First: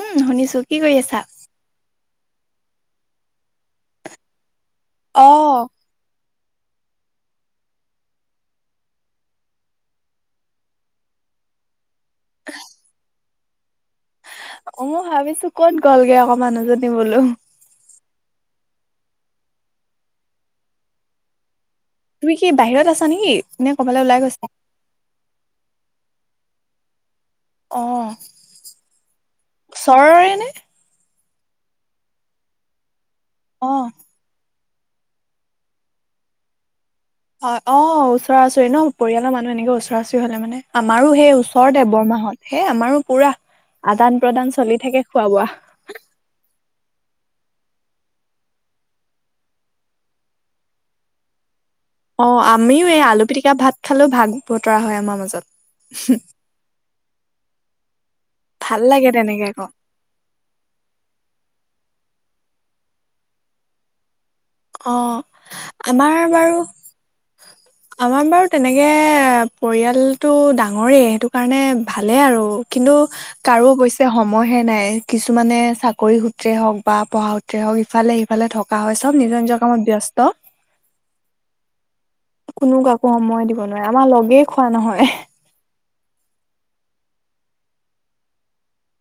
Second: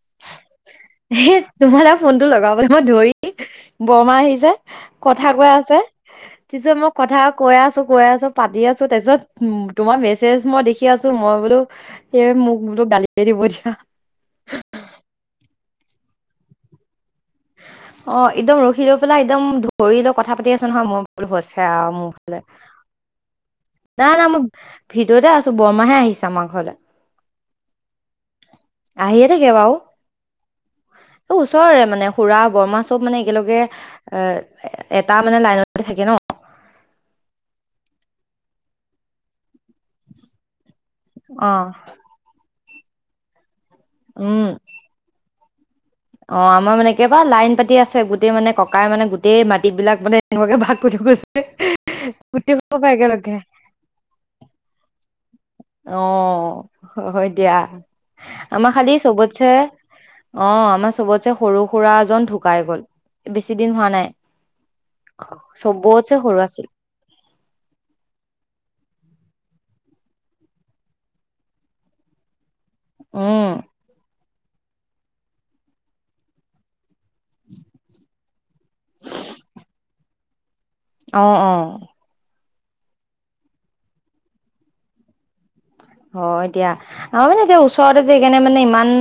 উম' শুনিছোঁ। হেত তোমাৰা ফোনটো লগাবলৈ মই ধৰি বৰমা আহিছে। অ কথা কোৱা আছে। পিছত মই কথা কৈ আছোঁ, কৈ আছোঁ পাতি আছোঁ, তাৰপিছত উম' তোমাৰ মেছেজ মই দেখি পাতি আছোঁ, মই বোলোঁ এই মোক বোলোঁ গালিয়ে পাৰি দিব এতিয়া। অ' মই ভাবিছোঁ ক'ত গ'লগে আকৌ মানুহজনী বোলোঁ। অ', একদম ৰখি লৈ পেলাই একদম ধৰি লৈ কথা পাতি আছে নহয়, মই বোলো হৈছে আৰু মোক। তুমি কি বাহিৰত আছা নেকি? নে ক'বালৈ নাই ওলাই নাই মই গৈছা? ভিতৰতে আছো বৰমাহে আহিছে আমাৰ ঘৰলৈ। অ আহিয়ে থাকে বাওঁ। ওচৰৰে নে? ওচৰেৰে মানে খুৰা বৰমা চব মানে একেলগে অ এ এটা মানে লাইনতে থাকে ন'! অ', অ', ওচৰা-ওচৰি ন' পৰিয়ালৰ মানুহ মানে এনেকে ওচৰা-ওচৰি হ'লে মানে আমাৰো সেই অ ওচৰতে বৰমা হত হেই আমাৰো পুৰা-আদান উম প্ৰদান চলি থাকে খোৱা-বোৱা। অ', আমাৰ মানে একেবা লাইন পাতি আছে গোটেই মানে ককাই মানে গোটেই মাটি বিলাক মানে এনেকুৱাকে ভাগ কৰি থৈ গৈছে। [inaudible] অ', গোটেই আমিও সোপা এই আলু একেলগে পিটিকা ভাত খালেও ভাগ বতৰা হয়, আমাৰ মাজত। অ', হয় দিয়া, আমাৰ ভাল খালি লাগে তেনেকে চবতছে আকৌ। অ', আমাৰ চবতছে সৰু খুৰা জন ঢুকাই গ'ল, বেছি দিন হোৱা নাই। অ আমাৰ চবতচে সৰু বাৰু আছিল। আমাৰ বাৰু তেনেকে পৰিয়ালটো ডাঙৰেই সেইটো কাৰণে ভালেই আৰু। কিন্তু উম কাৰো অৱশ্যে সময় হে নাই, কিছুমানে চাকৰি সূত্ৰে সূত্ৰে হওক বা পঢ়া সূত্ৰে হওক ইফালে সিফালে থকা হয়, চব নিজৰ নিজৰ কামত ব্যস্ত। অ', অ'। কোনো কাকো সময় দিব নোৱাৰে, আমাৰ লগেই খোৱা নহয়। হয় দিয়া। আমাৰ মানে এতিয়া ওচৰতে যে সেইকাৰণে মানে ইমান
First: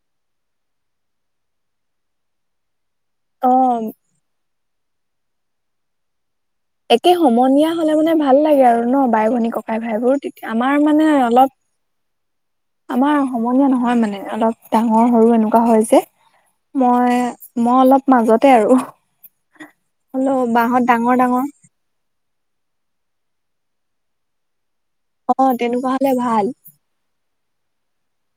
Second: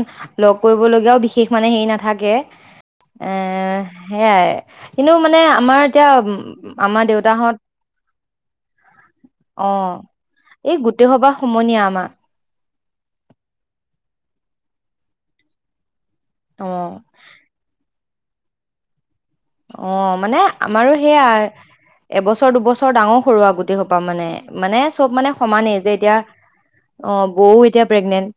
ল'গ কৰিব লগীয়াও বিশেষ মানে হেৰি নাথাকে। এ, অ সেয়াই কিন্তু মানে আমাৰ এতিয়া উম একে সমনীয়া হ'লে মানে ভাল লাগে আৰু ন', বাই, ভনী, ককাই, অ ভাইবোৰ, তেতিয়া আমাৰ এই গোটেই মনৰ সবা অলপ সমনীয়া আমাৰ। আমাৰ সমনীয়া নহয় মানে, অলপ ডাঙৰ সৰু এনেকুৱা হয় যে, অ মই মই অলপ মাজতে আৰু। অ', হলেও মানে বাহত আমাৰো ডাঙৰ সেইয়া ডাঙৰ এবছৰ দুবছৰ ডাঙৰ সৰু আৰু গোটেই সোপা মানে। মানে চ'ব মানে অ সমানেই তেনেকুৱা যে হলে এতিয়া ভাল অ', বৌও এতিয়া প্ৰেগনেন্ট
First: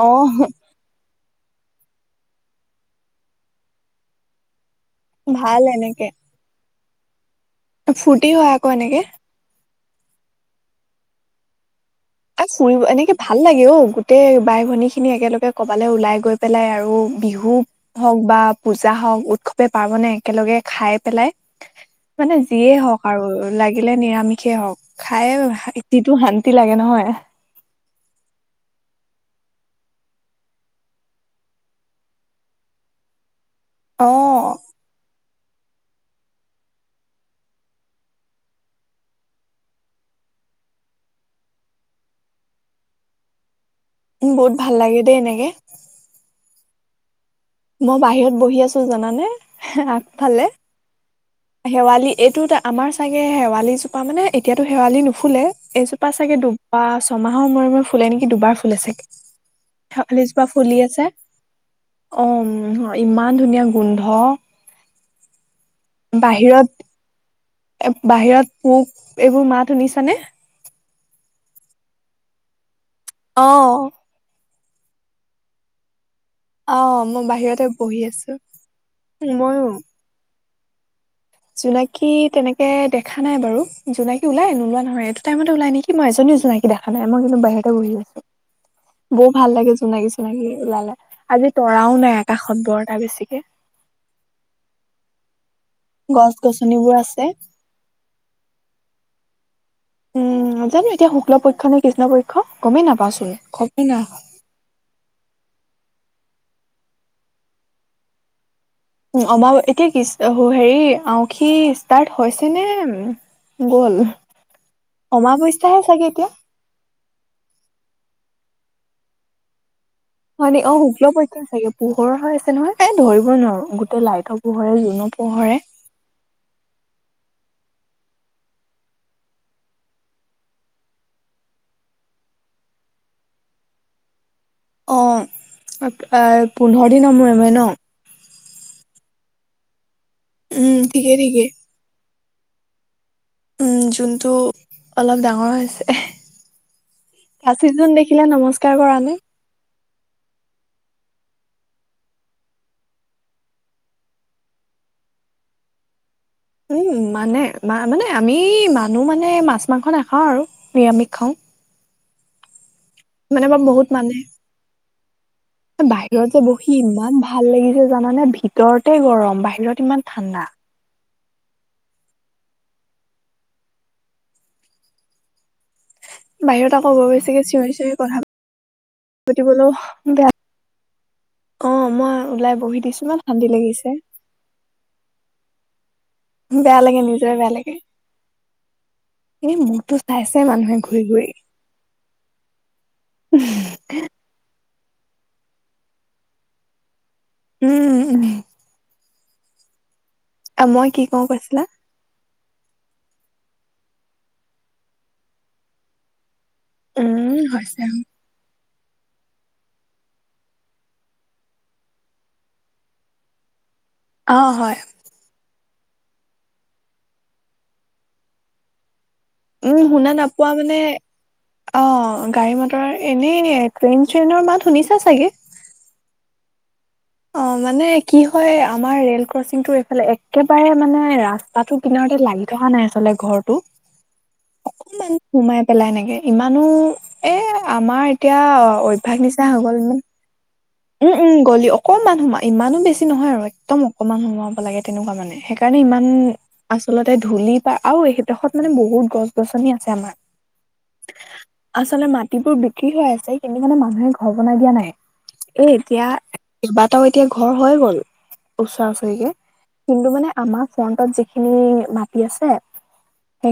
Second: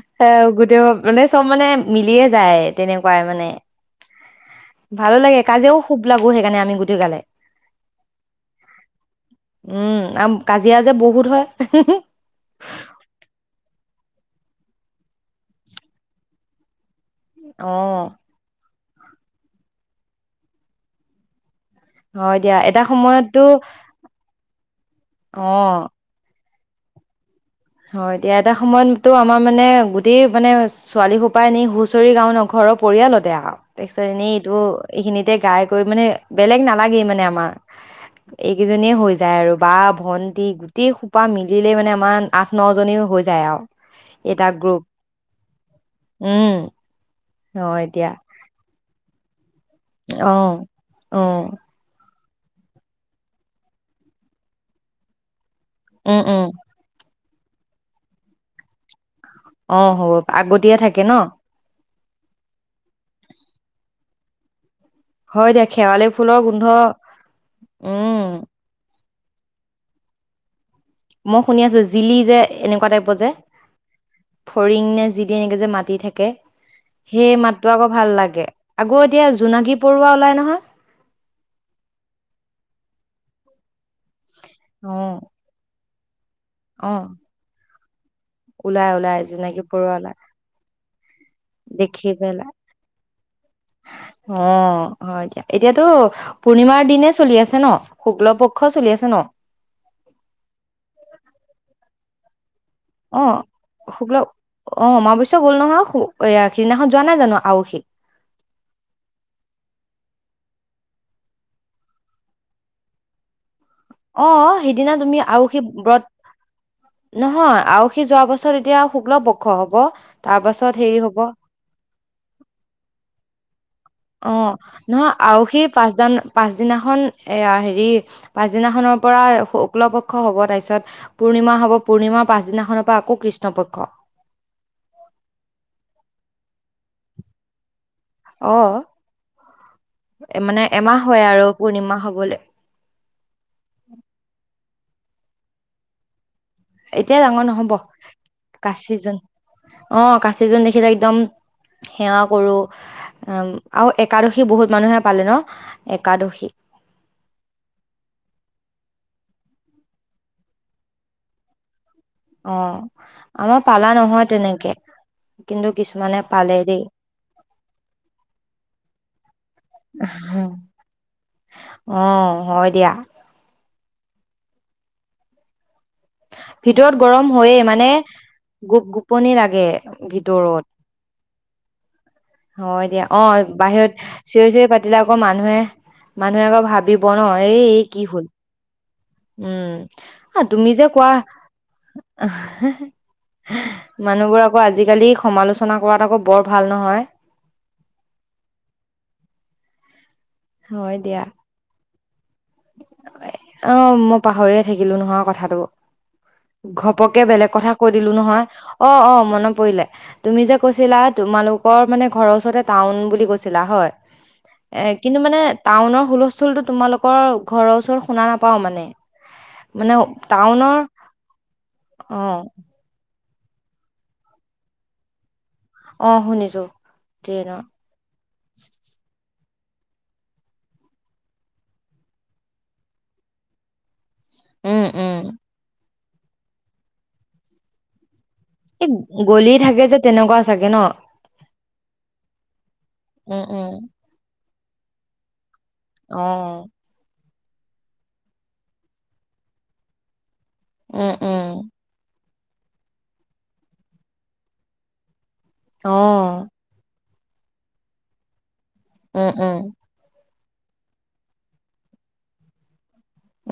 অ', গোটেই মানে চ'ব মানে মিলিয়ে যায় তেনেকুৱাই মানে। ভালো লাগে ভাল কাজিয়াও খুব এনেকে লাগো সেইকাৰণে আমি গোটেই গালে। ফূৰ্তি হয় আকৌ এনেকে। উম, আৰু কাজিয়া যে বহুত হয়। অ', ফুৰিব এনেকে ভাল লাগে অ', গোটেই বাই-ভনী খিনি একেলগে ক'বালৈ ওলাই গৈ পেলাই আৰু বিহু অ হওক বা পূজা হওক উৎসৱে পাৰ্বনে একেলগে খাই পেলাই। মানে হয় দিয়া যিয়েই এটা হওক আৰু সময়ততো লাগিলে নিৰামিষেই হওক খাই অ যিটো শান্তি লাগে নহয়। [inaudible] হয়, দিয়া এটা সময়ততো আমাৰ মানে গোটেই মানে ছোৱালীসোপাই এনেই হুঁচৰি গাও ন' ঘৰৰ পৰিয়ালতে আৰু তাৰপিছত এনেই অ', ত' এইখিনিতে গাই কৰি মানে বেলেগ নালাগেই মানে আমাৰ। এইকেইজনীয়ে হৈ যায় আৰু বা, ভন্টি গোটেই খোপা মিলিলে মানে আমাৰ আঠ, ন জনী হৈ যায় আৰু। উ, এটা বহুত ভাল গ্ৰুপ লাগে দেই এনেকে। উম। হয় মই বাহিৰত বহি আছোঁ জানানে! আগফালে অঁ' অঁ'। শেৱালি এইটো এটা আমাৰ চাগে শেৱালি জোপা মানে এতিয়াতো শেৱালি নুফুলে। এজোপা উম চাগে উম দুবাৰ ছমাহৰ মূৰে মূৰে ফুলে নেকি দুবাৰ ফুলে চাগে। অ হ'ব শেৱালি জোপা আগতীয়া ফুলি থাকে আছে। ন অ' ইমান ধুনীয়া গোন্ধ! হয় দিয়া শেৱালি ফুলৰ বাহিৰত গোন্ধ উম'। বাহিৰত পোক, এইবোৰ মাত শুনিছানে? মই শুনি আছোঁ, জিলি যে এনেকুৱা টাইপৰ যে অ ফলিং নে জিলি এনেকে যে মাতি থাকে। অ মই সেই বাহিৰতে মাতটো আকৌ বহি ভাল আছো লাগে। আকৌ' এতিয়া ময়ো জোনাকী পৰুৱা ওলাই নহয়। জোনাকী তেনেকে দেখা নাই বাৰু, জোনাকী ওলাই, নোলোৱা অ নহয় এইটো টাইমতে ওলাই নেকি কি? মই এজনীও জোনাকী অ দেখা নাই মই কিন্তু বাহিৰতে বহি আছোঁ। ওলাই ওলাই বৰ ভাল জোনাকী লাগে পৰুৱা জোনাকী ওলাই চোনাকী ওলালে। আজি তৰাও নাই আকাশত বৰ এটা বেছিকে। অঁ হয় দিয়া, এতিয়াতো গছ পূৰ্ণিমাৰ গছনিবোৰ দিনে চলি আছে ন। শুক্ল পক্ষ চলি আছে ন? উম' জানো এতিয়া শুক্ল পক্ষ নে কৃষ্ণ পক্ষ গমেই নাপাওঁচোন। অ' গমেই শুক্ল নাপাওঁ। অ' অমৱশ্য গ'ল নহয় এইয়া সিদিনাখনত যোৱা নাই জানো আঁউসী। উম অমাবৈ এতিয়া কি হেৰি আঁউসী ষ্টাৰ্ট হৈছে নে গ'ল? অঁ' সেইদিনা তুমি আঁউসী অমাৱস্যাহে ব্ৰত চাগে এতিয়া। নহয় আঁউসী যোৱা পাছত এতিয়া শুক্ল পক্ষ হব। তাৰ হয় নেকি? পাছত অঁ' হেৰি শুক্ল হব পক্ষ চাগে, পোহৰ হৈ আছে নহয়। এই ধৰিব নোৱাৰোঁ তে লাইটৰ পোহৰে জোনৰ পোহৰে পাঠদনা পাছদিনাখন এয়া হেৰি পাছদিনাখনৰ পৰা শুক্ল পক্ষ হব তাৰপিছত পূৰ্ণিমা হব, পূৰ্ণিমাৰ পাছদিনাখনৰ পৰা আকৌ কৃষ্ণপক্ষ। অঁ আ পোন্ধৰ দিনৰ মূৰে মূৰে ন? অহ মানে উম এমাহ ঠিকেই হয় ঠিকেই আৰু পূৰ্ণিমা হবলে। উম জোনটো অলপ ডাঙৰ হৈ আছে। এতিয়া ডাঙৰ কাচি নহ'ব জোন দেখিলে নমস্কাৰ কৰা নে? অঁ কাচি জোন দেখিলে একদম সেৱা কৰোঁ আৰু একাদশী বহুত মানুহে পালে ন একাদশী উম মানে মা মানে আমি মানো মানে মাছ মাংস নেখাও আৰু নিৰামিষ খাওঁ। অঁ মানে বা আমাৰ বহুত পালা মানে নহয় তেনেকে। কিন্তু কিছুমানে বাহিৰত যে পালে বহি দেই ইমান ভাল লাগিছে জানানে, ভিতৰতে গৰম বাহিৰত ইমান ঠাণ্ডা। অঁ হয় দিয়া। বাহিৰত আকৌ ভিতৰত বৰ গৰম বেছিকে হয়ে, চিঞৰি মানে চিঞৰি কথা গোপ গোপনি লাগে পাতিবলৈও বেয়া ভিতৰত। অ' মই ওলাই বহি হয় দিছো দিয়া, ইমান অঁ শান্তি লাগিছে বাহিৰত চিঞৰি চিঞৰি পাতিলে আকৌ মানুহে মানুহে আকৌ বেয়া লাগে ভাবিব ন, নিজৰে বেয়া এই লাগে। কি হল এনে উম মোৰতো চাইছে আ তুমি মানুহে যে ঘূৰি কোৱা ঘূৰি মানুহবোৰ আকৌ আজিকালি সমালোচনা কৰাত আকৌ বৰ ভাল নহয়। উম উম। অঁ মই হয় কি কওঁ কৈছিলা? অঁ মই পাহৰিয়ে থাকিলো নহয় কথাটো। ঘপকে উম বেলেগ কথা হৈছে কৈ দিলো নহয়, অ' অ' মনত পৰিলে। তুমি যে কৈছিলা তোমালোকৰ মানে ঘৰৰ ওচৰতে টাউন বুলি কৈছিলা হয়? অঁ হয়। এ কিন্তু মানে টাউনৰ হুলস্থুলতো তোমালোকৰ ঘৰৰ ওচৰত শুনা নাপাওঁ মানে। উম, মানে শুনা নাপোৱা টাউনৰ মানে অ' গাড়ী মট তাৰ এনেই ট্ৰেইন চ্ৰেইনৰ মাত শুনিছা চাগে। অঁ শুনিছো। অ', ট্ৰেইনৰ মানে কি হয় আমাৰ ৰেল ক্ৰচিংটো এইফালে একেবাৰে মানে ৰাস্তাটো কিনাৰতে লাগি থকা নাই আচলতে। ঘৰটো? উম অকনমান উম সোমাই পেলাই এনেকে ইমানো এ আমাৰ এতিয়া এই অভ্যাস নিচিনা গলি হৈ গ'ল থাকে যে মানে তেনেকুৱা চাগে ন? উম, উম গ'লি, অকণমান সোমা ইমানো বেছি নহয় উম আৰু উম একদম অকণমান সোমাব লাগে তেনেকুৱা মানে। সে ইকাৰণে ইমান অ আচলতে ধূলি পা আৰু, এইডখৰত মানে বহুত গছ গছনি আছে আমাৰ। উম উম আচলতে মাটিবোৰ বিক্ৰী হৈ আছে, কিন্তু মানে মানুহে ঘৰ বনাই দিয়া নাই। এ অ এতিয়া কেইবাটাও এতিয়া ঘৰ হৈ গ'ল ওচৰা উম ওচৰিকে। উম কিন্তু মানে আমাৰ ফ্ৰন্টত যিখিনি মাটি আছে,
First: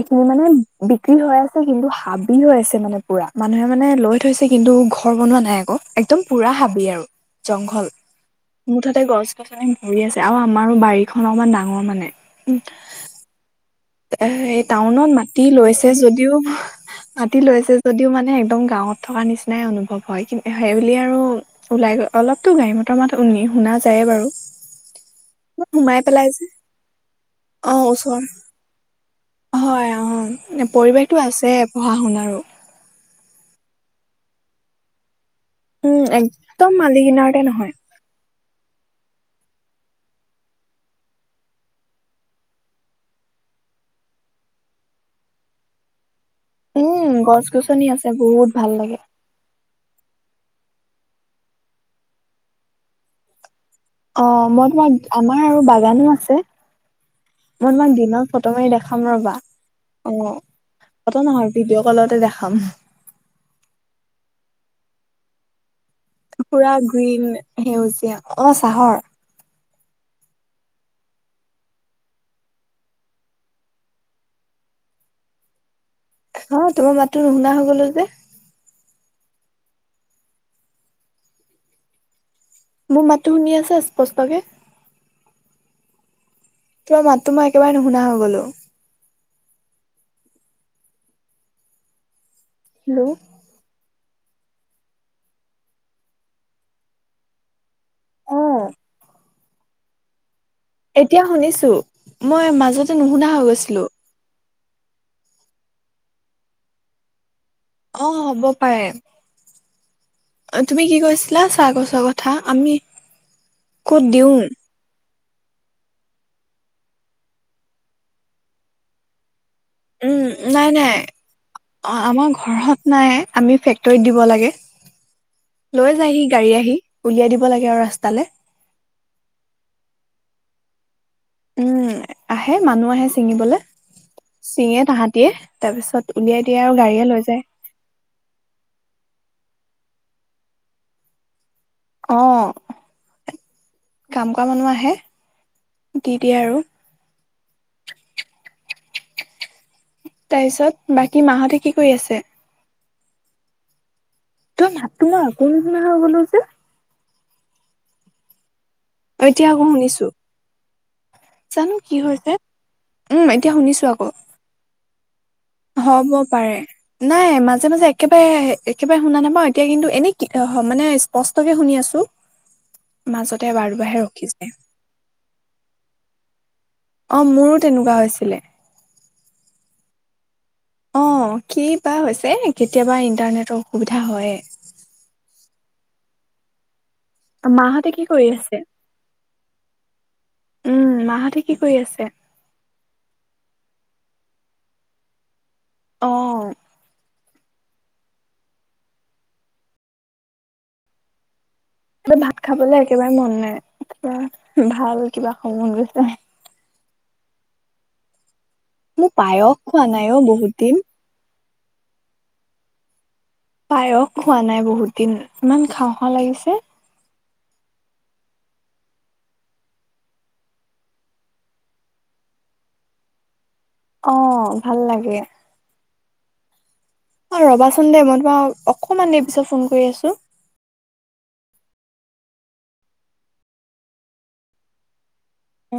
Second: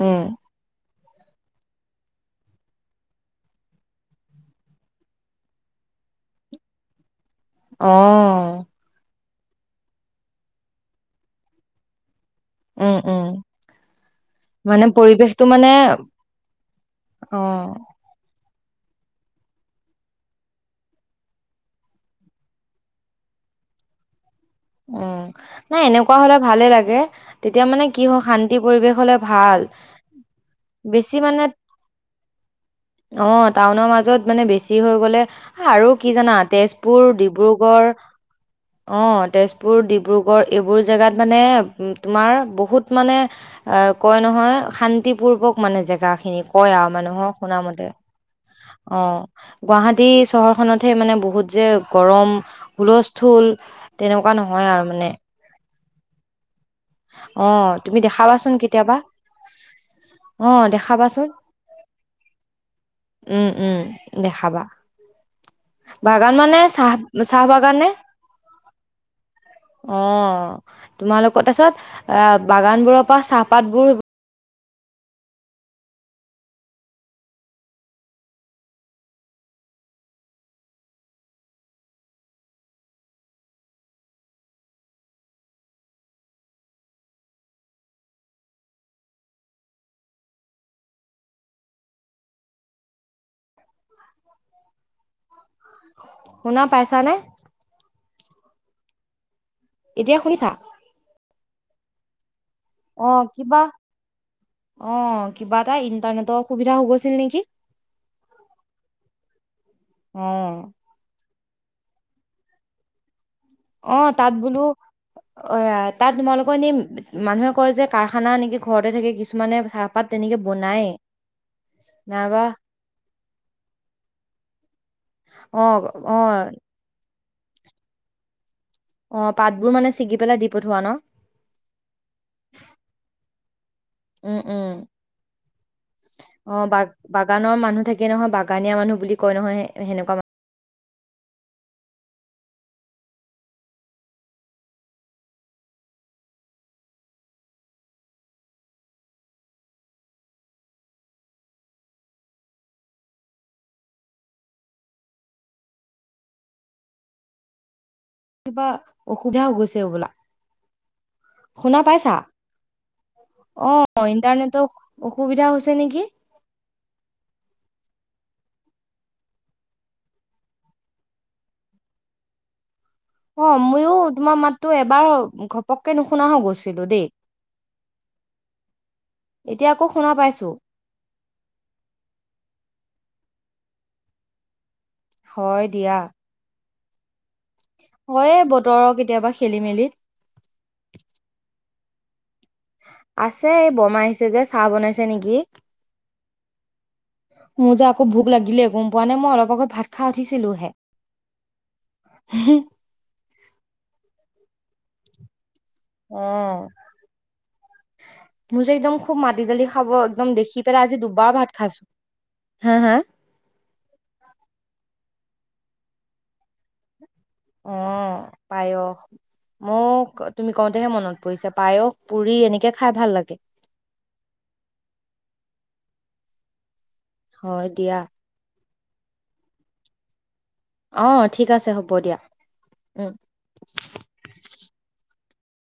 উম মানে বিক্ৰী হৈ আছে, কিন্তু হাবি হৈ আছে মানে পুৰা মানুহে মানে লৈ থৈছে কিন্তু ঘৰ বনোৱা নাই আকৌ। একদম পুৰা হাবি আৰু জংঘল অ মুঠতে গছ ভৰি আছে, আৰু আমাৰো বাৰীখন অকমান ডাঙৰ মানে। উ ও' ও'। এ এই টাউনত মাটি মানে লৈছে যদিও অ মাটি লৈছে যদিও মানে একদম গাঁৱত থকা নিচিনাই অনুভৱ হয়। সেইবুলি আৰু ওলাই গ অলপতো মটৰ মাত শুনা যায়ে বাৰু। উম, নাই সোমাই এনেকুৱা পেলাই হ'লে যে ভালে লাগে, তেতিয়া অ মানে কি হ ওচৰ শান্তি পৰিৱেশ হ'লে ভাল হয়। অ' বেছি পৰিৱেশটো মানে আছে পঢ়া শুনাৰো। অ', টাউনৰ মাজত মানে বেছি হৈ গ'লে আৰু উম কি জানা একদম মালি তেজপুৰ কিনাৰতে নহয় ডিব্ৰুগড় অ' তেজ পুৰ ডিব্ৰুগড় এইবোৰ জাগাত মানে তোমাৰ বহুত মানে আহ কয় নহয় শান্তিপূৰ্বক মানে জেগা খিনি। কয় আৰু উম মানুহৰ গছ শুনা গছনি মতে আছে বহুত ভাল লাগে অ'। গুৱাহাটী চহৰখনতহে মানে বহুত যে গৰম হুলস্থুল অ', তেনেকুৱা মই নহয় আৰু তোমাৰ মানে। আমাৰ আৰু বাগানো আছে। মই অ', তোমাক তুমি দিনত দেখাবাচোন ফটো মাৰি কেতিয়াবা। দেখাম ৰ'বা। অ', ফতো নহয় ভিডিঅ' কলতে দেখাম। উম, উম দেখাবা। বাগান মানে পুৰা চাহ গ্ৰীণ চাহ বাগানে? সেউজীয়া অ চাহৰ অ' তোমালোকৰ তাৰ পাছত এ বাগান বোৰৰ পৰা চাহপাত বোৰ হয়, তোমাৰ মাততো নুশুনা হৈ গ'লো যে। মোৰ মাতটো শুনি আছা স্পষ্টকে? তোমাৰ মাতটো মই একেবাৰে নুশুনা হৈ গ'লো। হেল্ল'? শুনা পাইছা নে? অ এতিয়া শুনিছা? এতিয়া শুনিছো মই মাজত অ কিবা অ কিবা এটা ইণ্টাৰনেটৰ অসুবিধা হও গৈছিল নেকি অ হ'ব পাৰে অ তুমি কি কৈছ লা চাহ গছৰ কথা আমি অ ক'ত তাত দিওঁ বোলো অ আ তাত তোমালোকৰ এনে মানুহে কয় যে কাৰখানা এনেকে ঘৰতে থাকে কিছুমানে ভা পাত উম, তেনেকে নাই বনায় নাই অ আমাৰ ঘৰত নাই আমি ফেক্টৰীত দিব লাগে অ লৈ অ যায়হি গাড়ী আহি উলিয়াই দিব লাগে আৰু ৰাস্তালে অ পাতবোৰ মানে ছিগি পেলাই দি পঠোৱা ন উম আহে মানুহ আহে ছিঙিবলে উম উম ছিঙে তাহাঁতিয়ে তাৰপিছত উলিয়াই দিয়ে আউ গাড়ীয়ে লৈ যায় যিয়ে নহক বাগানীয়া মানুহ বুলি কয় নহয় সেনেকুৱা মান অ কাম কৰা মানুহ আহে দি দিয়ে আৰু তাৰ পিছত বাকী মাহতে কি কৰি আছে তোমাৰ মাতটো মই আকৌ নুশুনা হৈ গ'লো যে কিবা অ', অসুবিধা এতিয়া হৈ আকৌ গছে শুনিছো হবলা জানো শুনা কি পাইছা হৈছে উম, এতিয়া অ শুনিছো আকৌ ইণ্টাৰনেটৰ অ অসুবিধা হৈছ হ'ব পাৰে নাই মাজে মাজে একেবাৰে একেবাৰে শুনা নাপাওঁ এতিয়া কিন্তু এনে কি আ মানে স্পষ্টকে শুনি আছো মাজতে অ এবাৰ মইও দুবাৰহে ৰখি তোমাৰ যায়। মাততো এবাৰ ঘপককে নুশুনা হৈ গৈছিলো দেই অঁ মোৰো তেনেকুৱা হৈছিলে এতিয়া আকৌ শুনা পাইছো অ কি বা হৈছে কেতিয়াবা ইণ্টাৰনেটৰ অসুবিধা হয় হয় দিয়া অ মাহতেক হয়ে বতৰ কেতিয়াবা খেলি মেলি উম মাহতে কি কৰি আছে আছে এই বমাই আহিছে যে চাহ বনাইছে নেকি অ মোৰ যে আকৌ, ভোক লাগিলে গম পোৱা নে, মই অলপ আগত ভাত খা উঠিছিলোহে। মোৰ ভাত খাবলে একেবাৰে মন নাই, কিবা, ভাল কিবা খাব মন গৈছে। অ। মোৰ যে, একদম খুব মাটি পায়স দালি খোৱা খাব, নাই অ' একদম বহুত দেখি দিন। পেলাই আজি, দুবাৰ ভাত খাইছো। হা' হা'?। পায়স খোৱা নাই বহুত দিন, ইমান খাও খাও লাগিছে। অ', পায়স। মোক, তুমি কওঁতেহে মনত পৰিছে, পায়স, পুৰি এনেকে খাই ভাল লাগে। অ', ভাল লাগে। অ', হয় ৰবাচোন দিয়া দে, মই তোমাক অকমান দেৰি পিছত, ফোন কৰি আছো। অ', ঠিক আছে হ'ব দিয়া। উম। অ।